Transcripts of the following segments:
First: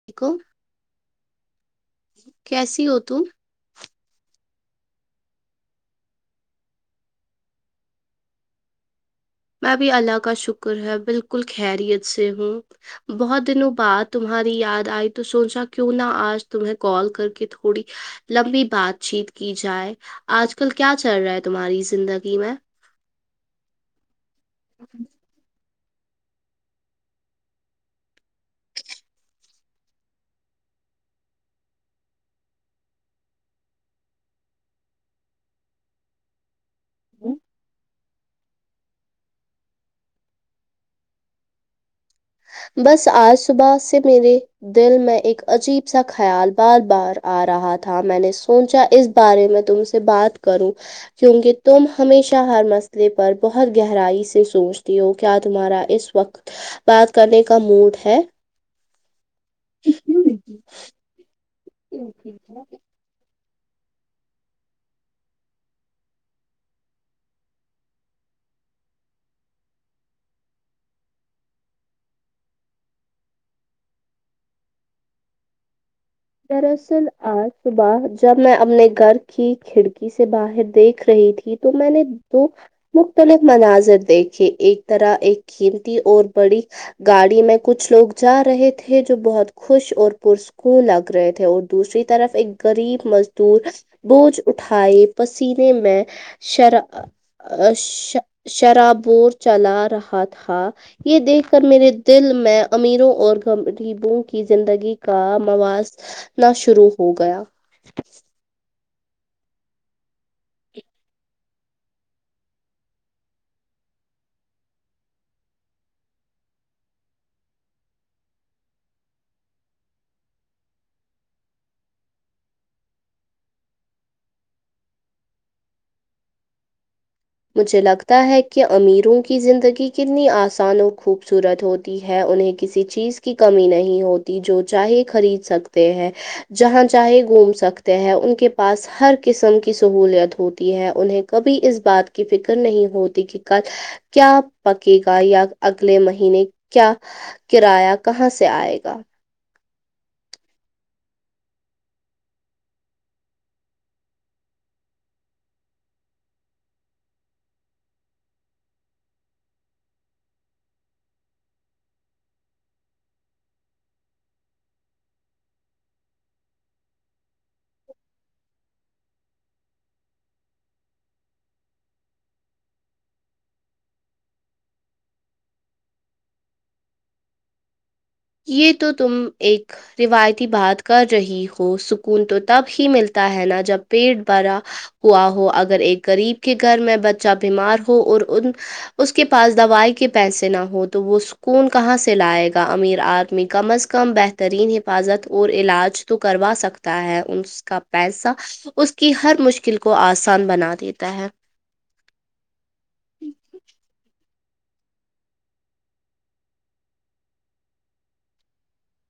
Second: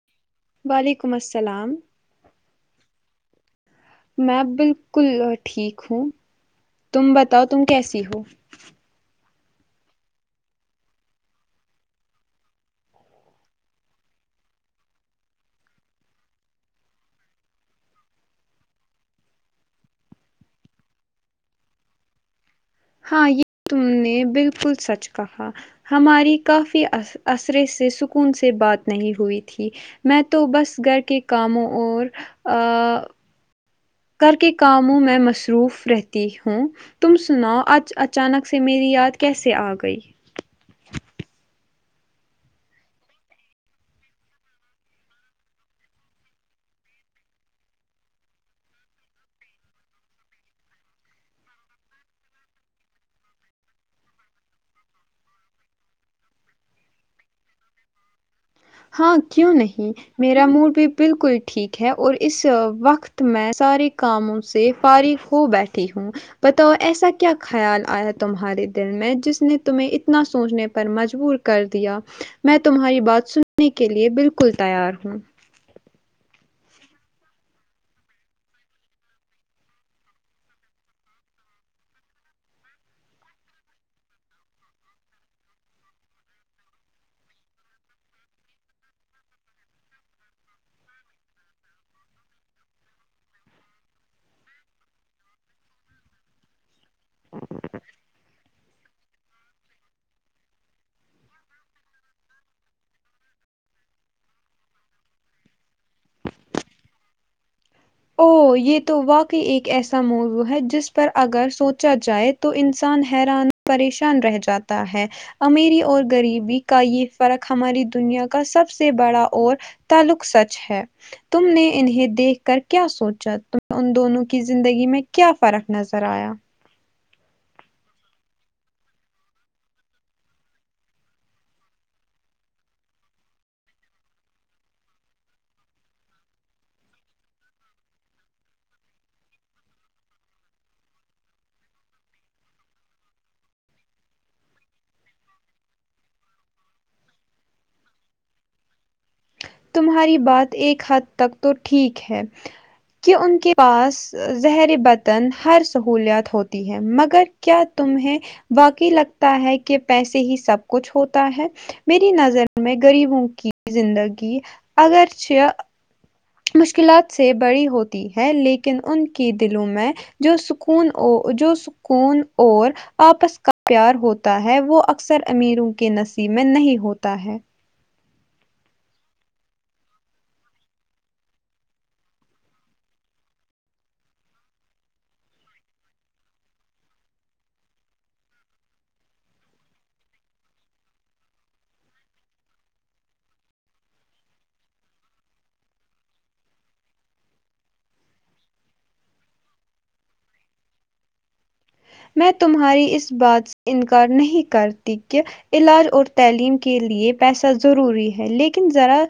[unintelligible] وعلیکم السلام کیسی ہو تم میں بالکل ٹھیک ہوں تم بتاؤ تم کیسی ہو میں بھی اللہ کا شکر ہے بالکل خیریت سے ہوں بہت دنوں بعد تمہاری یاد آئی تو سوچا کیوں نہ آج تمہیں کال کر کے تھوڑی لمبی بات چیت کی جائے آج کل کیا چل رہا ہے تمہاری زندگی میں ہاں یہ تم نے بالکل سچ کہا ہماری کافی عصرے سے سکون سے بات نہیں ہوئی تھی میں تو بس گھر کے کاموں اور آ گھر کے کاموں میں مصروف رہتی ہوں تم سناؤ اج اچانک سے میری یاد کیسے آ گئی بس آج صبح سے میرے دل میں ایک عجیب سا خیال بار بار آ رہا تھا میں نے سوچا اس بارے میں تم سے بات کروں کیونکہ تم ہمیشہ ہر مسئلے پر بہت گہرائی سے سوچتی ہو کیا تمہارا اس وقت بات کرنے کا موڈ ہے ہاں کیوں نہیں میرا موڈ بھی بالکل ٹھیک ہے اور اس وقت میں سارے کاموں سے فارغ ہو بیٹھی ہوں بتاؤ ایسا کیا خیال آیا تمہارے دل میں جس نے تمیں اتنا سوچنے پر مجبور کر دیا میں تمہاری بات سننے کے لیے بالکل تیار ہوں دراصل آج صبح جب میں اپنے گھر کی کھڑکی سے باہر دیکھ رہی تھی تو میں نے دو مختلف مناظر دیکھے ایک طرح ایک قیمتی اور بڑی گاڑی میں کچھ لوگ جا رہے تھے جو بہت خوش اور پرسکون لگ رہے تھے اور دوسری طرف ایک غریب مزدور بوجھ اٹھائے پسینے میں شرا شرا شرابور چلا رہا تھا یہ دیکھ کر میرے دل میں امیروں اور غریبوں کی زندگی کا مواز نا شروع ہو گیا او یہ تو واقعی ایک ایسا موضوع ہے جس پر اگر سو چا جائے تو انسان حیران پریشان رہ جاتا ہے امیری اور غریبی کا یہ فرق ہماری دنیا کا سب سے بڑا اور تعلق سچ ہے تم نے انہیں دیکھ کر کیا سوچا تم ان دونوں کی زندگی میں کیا فرق نظر آیا مجھے لگتا ہے کہ امیروں کی زندگی کتنی آسان اور خوبصورت ہوتی ہے انہیں کسی چیز کی کمی نہیں ہوتی جو چاہے خرید سکتے ہیں جہاں چاہے گھوم سکتے ہیں ان کے پاس ہر قسم کی سہوولت ہوتی ہے انہیں کبھی اس بات کی فکر نہیں ہوتی کہ کل کیا پکے گا یا اگلے مہینے کیا کرایہ کہاں سے آئے گا تمہاری بات ایک حد تک تو ٹھیک ہے کہ ان کے پاس زہر وتان ہر سہولیات ہوتی ہے مگر کیا تمیں واقعی لگتا ہے کہ پیسے ہی سب کچھ ہوتا ہے میری نظر میں غریبوں کی زندگی اگرچہ مشکلات سے بڑی ہوتی ہے لیکن ان کی دلوں میں جو سکون اور جو سکون اور آپس کا پیار ہوتا ہے وہ اکثر امیروں کے نصیب میں نہیں ہوتا ہے یہ تو تم ایک روایتی بات کر رہی ہو سکون تو تب ہی ملتا ہے نا جب پیٹ بھرا ہوا ہوا اگر ایک غریب کے گھر میں بچہ بیمار ہو اور ان اس کے پاس دوائی کے پیسے نہ ہو تو وہ سکون کہاں سے لائے گا امین آدمی کم از کم بہترین حفاظت اور علاج تو کروا سکتا ہے ان سے اس کا پیسہ اس کی ہر مشکل کو آسان بنا دیتا ہے میں تمہاری اس بات سے انکار نہیں کرتی کہ علاج اور تعلیم کے لیے پیسہ ضروری ہے لیکن ذرا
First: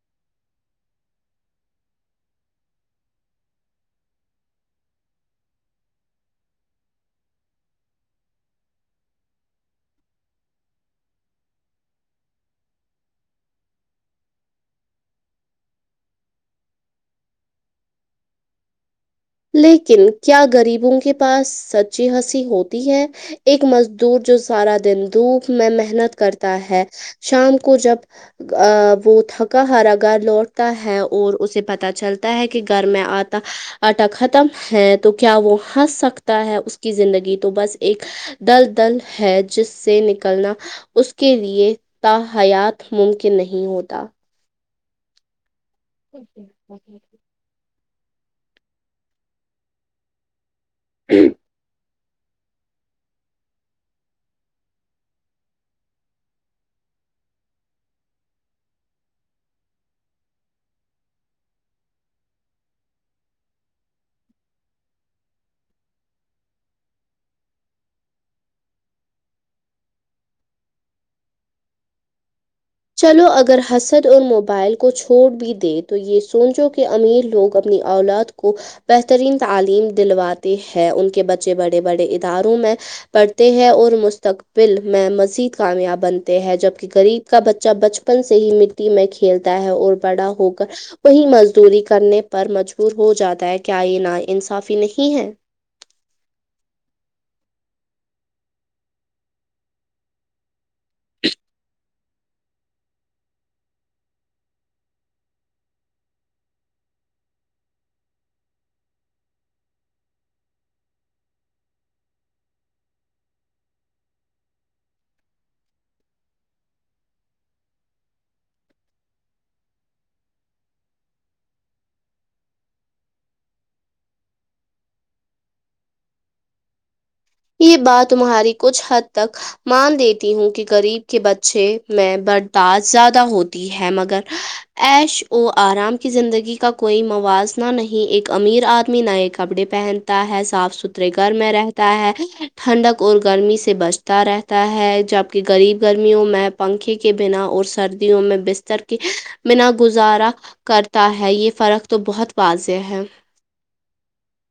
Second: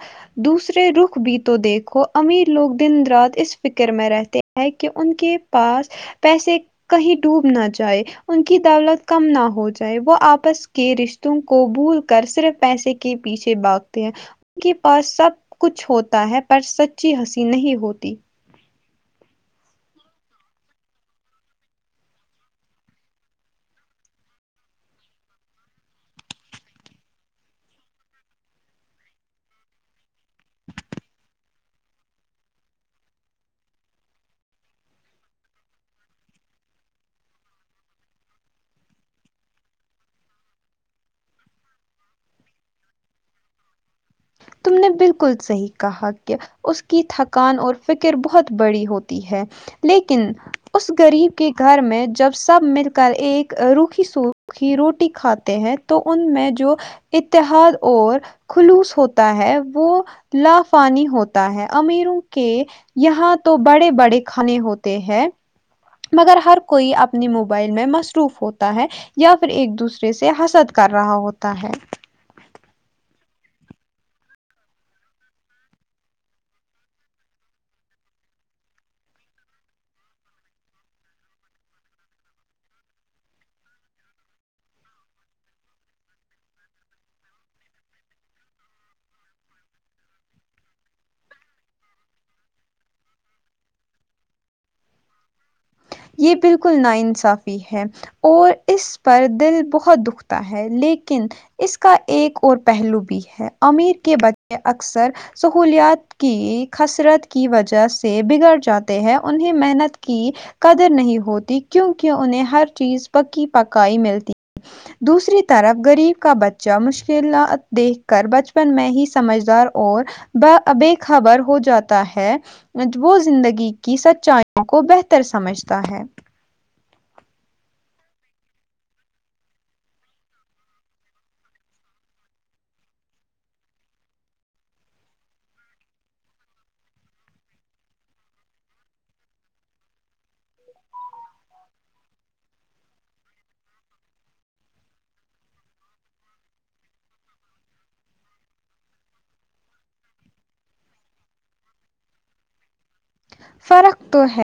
دوسرے رخ بھی تو دیکھو امیر لوگ دن رات اس فکر میں رہتے ہے کہ ان کے پاس پیسے کہیں ڈوب نہ د جائے ان کی دولت کم نہ ہو جائے وہ آپس کے رشتوں کو بھول کر صرف پیسے کے کے پیچھے باگتے ہیں ان کے پاس سب کچھ ہوتا ہے پر سچی ہنسی نہیں ہوتی لیکن کیا غریبوں کے پاس سچی ہنسی ہوتی ہے ایک مزدور جو سارا دن دھوپ میں محنت کرتا ہے شام کو جب وہ تھکا ہرا گھر لوٹتا ہے اور اسے پتہ چلتا ہے کہ گھر میں آتا آٹا ختم ہے تو کیا وہ ہنس سکتا ہے اس کی زندگی تو بس ایک دل دل ہے جس سے نکلنا اس کے لیے تا حیات ممکن نہیں ہوتا تم نے بالکل صحیح کہا کہ اس کی تھک کان اور فکر بہت بڑی ہوتی ہے لیکن اس غریب کے گھر میں جب سب مل کر ایک روکھی سوکھی روٹی کھاتے ہیں تو ان میں جو اتحاد اور خلوص ہوتا ہے وہ لافانی ہوتا ہے امیروں کے یہاں تو بڑے بڑے کھانے ہوتے ہیں مگر ہر کوئی اپنی موبائل میں مصروف ہوتا ہے یا پھر ایک دوسرے سے حسد کر رہا ہوتا ہے چلو اگر حسد اور موبائل کو چھوڑ بھی دے تو یہ سوچو کہ امیر لوگ اب اپنی اولاد کو بہترین تعلیم دلواتے ہیں ان کے بچے بڑے بڑے اداروں میں پڑھتے ہیں اور مستقبل میں مزید کامیاب بنتے ہیں جبکہ غریب کا بچہ بچپن سے ہی مٹی میں کھیلتا ہے اور بڑا ہو کر وہی مزدوری کرنے پر مجبور ہو جاتا ہے کیا یہ نا انصافی نہیں ہے یہ بالکل نا انصافی ہے اور اس پر دل بہت دکھ ہے لیکن اس کا ایک اور پہلو بھی ہے امیر کے بچے اکثر سہولیات کی خسرت کی وجہ سے بگڑ جاتے ہیں انہیں محنت کی قدر نہیں ہوتی کیونکہ انہیں ہر چیز پکی پکائی ملتی دوسری طرف غریب کا بچہ مشکلات دیکھ کر بچپن میں ہی سمجھدار اور با بے خبر ہو جاتا ہے مج وہ زندگی کی سچائیوں کو بہتر سمجھتا ہے یہ بات تمہاری کچھ حد تک مان دیتی ہوں کہ غریب کے بچے میں برداشت زیادہ ہوتی ہے مگر ایش او ارام کی زندگی کا کوئی موازنہ نہیں ایک امیر ادمی نائے کپڑے پہن تا ہے صاف ستھرے گھر میں رہتا ہے ٹھنڈک اور گرمی سے بچتا رہتا ہے جبکہ غریب گرمیوں میں پنکھے کے بنا اور سردیوں میں بستر کے بنا گزارا کرتا ہے یہ فرق تو بہت واضح ہے فرق تو ہے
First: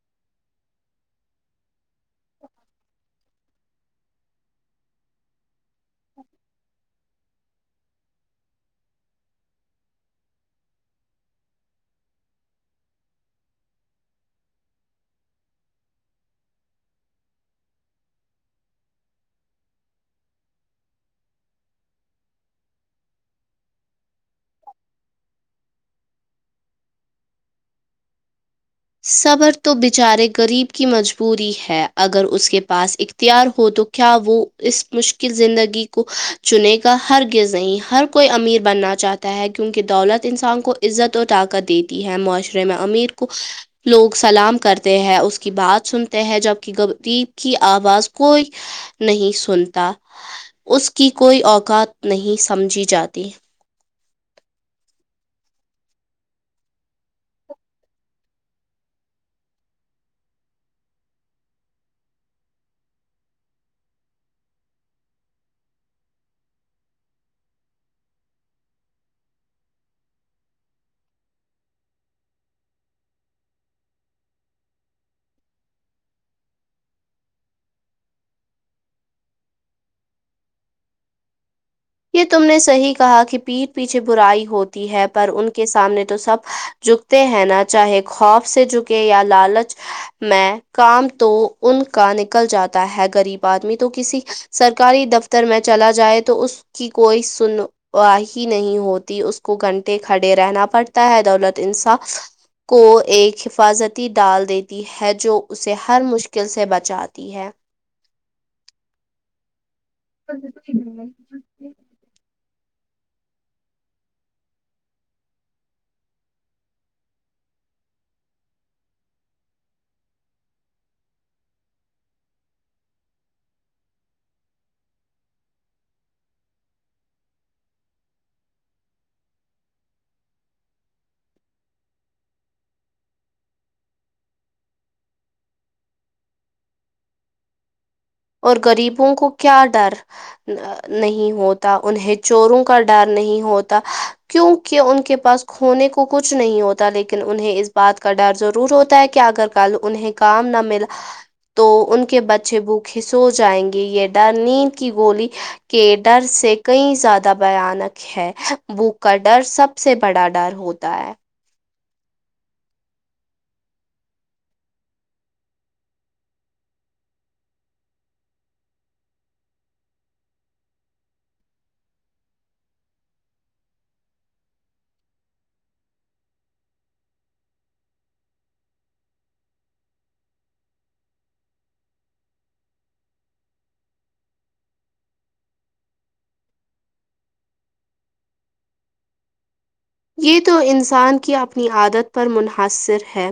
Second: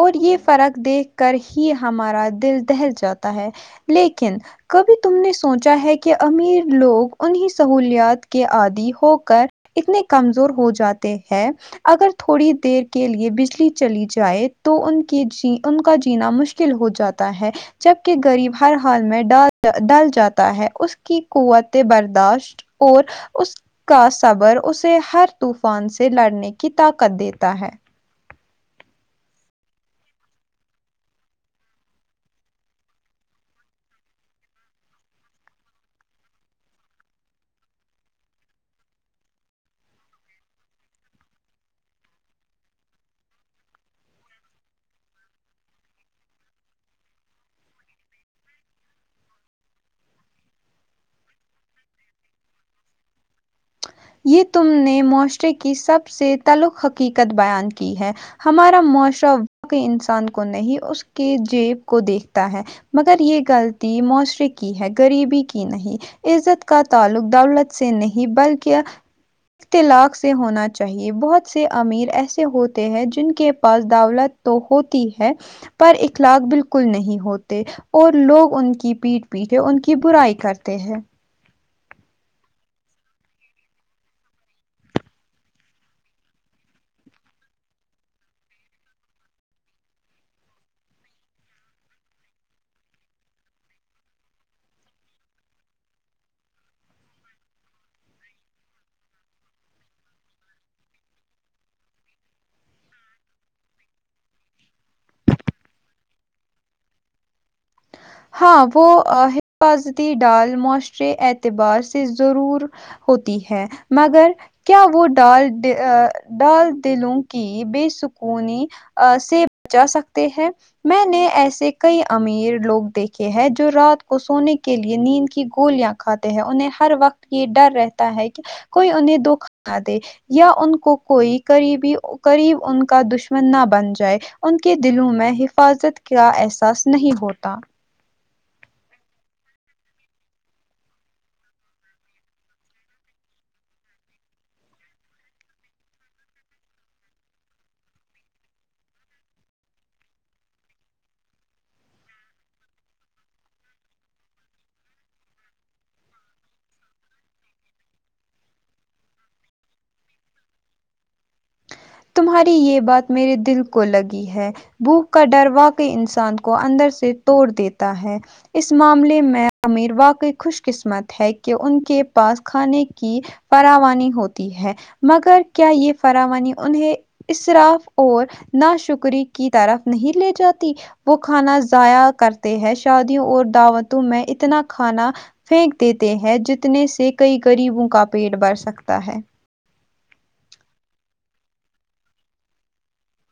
اور یہ فرق دیکھ کر ہی ہمارا دل دہل جاتا ہے لیکن کبھی تم نے سوچا ہے کہ امیر لوگ انہیں سہولیات کے عادی ہو کر اتنے کمزور ہو جاتے ہیں اگر تھوڑی دیر کے لیے بجلی چلی جائے تو ان کے جی ان کا جینا مشکل ہو جاتا ہے جبکہ غریب ہر حال میں ڈال ڈل جاتا ہے اس کی قوت برداشت اور اس کا صبر اسے ہر طوفان سے لڑنے کی طاقت دیتا ہے صبر تو بچارے غریب کی مجبوری ہے اگر اس کے پاس ا تیار ہو تو کیا وہ اس مشکل زندگی کو چنے گا ہر غزنہیں ہر کوئی امیر بننا چاہتا ہے کیونکہ دولت انسان کو عزت اور طاقت دیتی ہے معاشرے میں امیر کو لوگ سلام کرتے ہیں اس کی بات سنتے ہیں جب کہ غریب کی آواز کوئی نہیں سنتا اس کی کوئی اوقات نہیں سمجھی جاتی یہ تم نے معاشرے کی سب سے تلق حقیقت بیان کی ہے ہمارا معاشرہ واقی انسان کو نہیں اس کے جیب کو دیکھتا ہے مگر یہ غلطی معاشرے کی ہے غریبی کی نہیں عزت کا تعلق دولت سے نہیں بلکہ اطلاق سے ہونا چاہیے بہت سے امیر ایسے ہوتے ہیں جن کے پاس دولت تو ہوتی ہے پر اخلاق بالکل نہیں ہوتے اور لوگ ان کی پیٹ پیچھے ان کی برائی کرتے ہیں یہ تم نے صحیح کہا کہ پیٹھ پیچھے برائی ہوتی ہے پر ان کے سامنے تو سب جھکتے ہیں نا چاہے خوف سے جھکے یا لالچ میں کام تو ان کا نکل جاتا ہے غریب ادمی تو کسی سرکاری دفتر میں چلا جائے تو اس کی کوئی سن و ہی نہیں ہوتی اس کو گھنٹے کھڑے رہنا پڑتا ہے دولت انصاف کو ایک حفاظتی ڈال دیتی ہے جو اسے ہر مشکل سے بچات تی ہے ہاں وہ حفاظتی ڈال معاشرے اعتبار سے ضرور ہوتی ہے مگر کیا وہ ڈال ڈال دلوں کی بے سکونی سے بچا سکتے ہیں میں نے ایسے کئی امیر لوگ دیکھے ہیں جو رات کو سونے کے لیئے نیند کی گولیاں کھاتے ہیں انہیں ہر وقت یہ ڈر رہتا ہے کہ کوئی انہیں دھوکا نہ دے یا ان کو کوئی قریبی قریب ان کا دشمن نہ بن جائے ان کے دلوں میں حفاظت کا احساس نہیں ہوتا اور غریبوں کو کیا ڈر نہیں ہوتا انہیں چوروں کا ڈر نہیں ہوتا کیونکہ ان کے پاس کھونے کو کچھ نہیں ہوتا لیکن انہیں اس بات کا ڈر ضرور ہوتا ہے کہ اگر کل انہیں کام نہ ملا تو ان کے بچے بھوک کھسو جائیں گے یہ ڈر نیند کی گولی کے ڈر سے کئی زیادہ بھیانک ہیں ہے وہ کا ڈر سب سے بڑا ڈر ہوتا ہے تمہاری یہ بات میرے دل کو لگی ہے بھوک کا ڈر واقع انسان کو اندر سے توڑ دیتا ہے اس معاملے میں امیر واقعی خوش قسمت ہے کہ ان کے پاس کھانے کی فراوانی ہوتی ہے مگر کیا یہ فراوانی انہیں اسراف اور نا شکری کی طرف نہیں لے جاتی وہ کھانا ضائع کرتے ہیں شادیوں اور دعوتوں میں اتنا کھانا پھینک دیتے ہیں جتنے سے کئی گغریبوں کا پیٹ بھر سکتا ہے یہ تو انسان کی اپنی عادت پر منحصر ہے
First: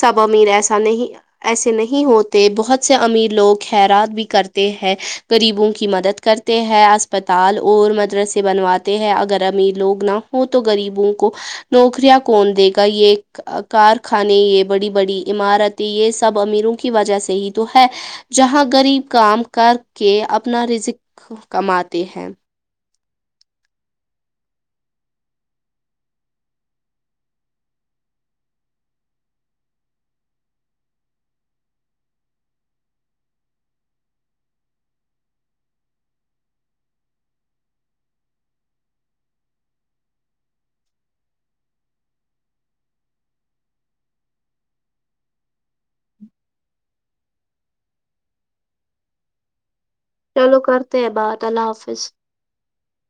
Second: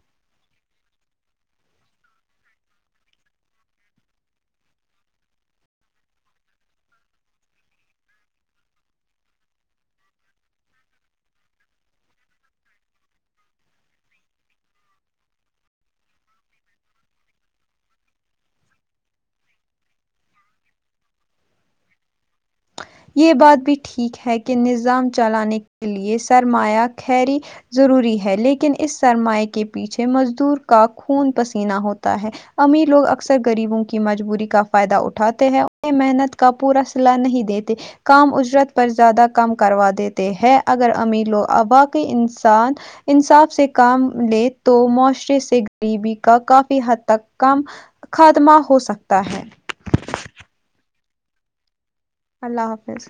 سب امیر ایسا نہیں ایسے نہیں ہوتے بہت سے امیر لوگ خیرات بھی کرتے ہیں غریبوں کی مدد کرتے ہیں اسپتال اور مدرسے بنواتے ہیں اگر امیر لوگ نہ ہو تو گغریبوں کو نوکریاں کون دے گا یہ کارخانے یہ بڑی بڑی عمارتیں یہ سب امیروں کی وجہ سے ہی تو ہے جہاں غریب کام کر کے اپنا رذک کماتے ہیں یہ بات بھی ٹھیک ہے کہ نظام چلانے کے لیے سرمایہ خیری ضروری ہے لیکن اس سرمائے کے پیچھے مزدور کا خون پسینہ ہوتا ہے امیر لوگ اکثر غریبوں کی مجبوری کا فائدہ اٹھاتے ہیں انیں محنت کا پورا صلاح نہیں دیتے کام اجرت پر زیادہ کم کروا دیتے ہیں اگر امیروں ا باقی انسان انصاف سے کام لے تو معاشرے سے غریبی کا کافی حد تک کام خاتمہ ہو سکتا ہے چلو کرتے ہیں بات اللہ حافظ اللہ حافظ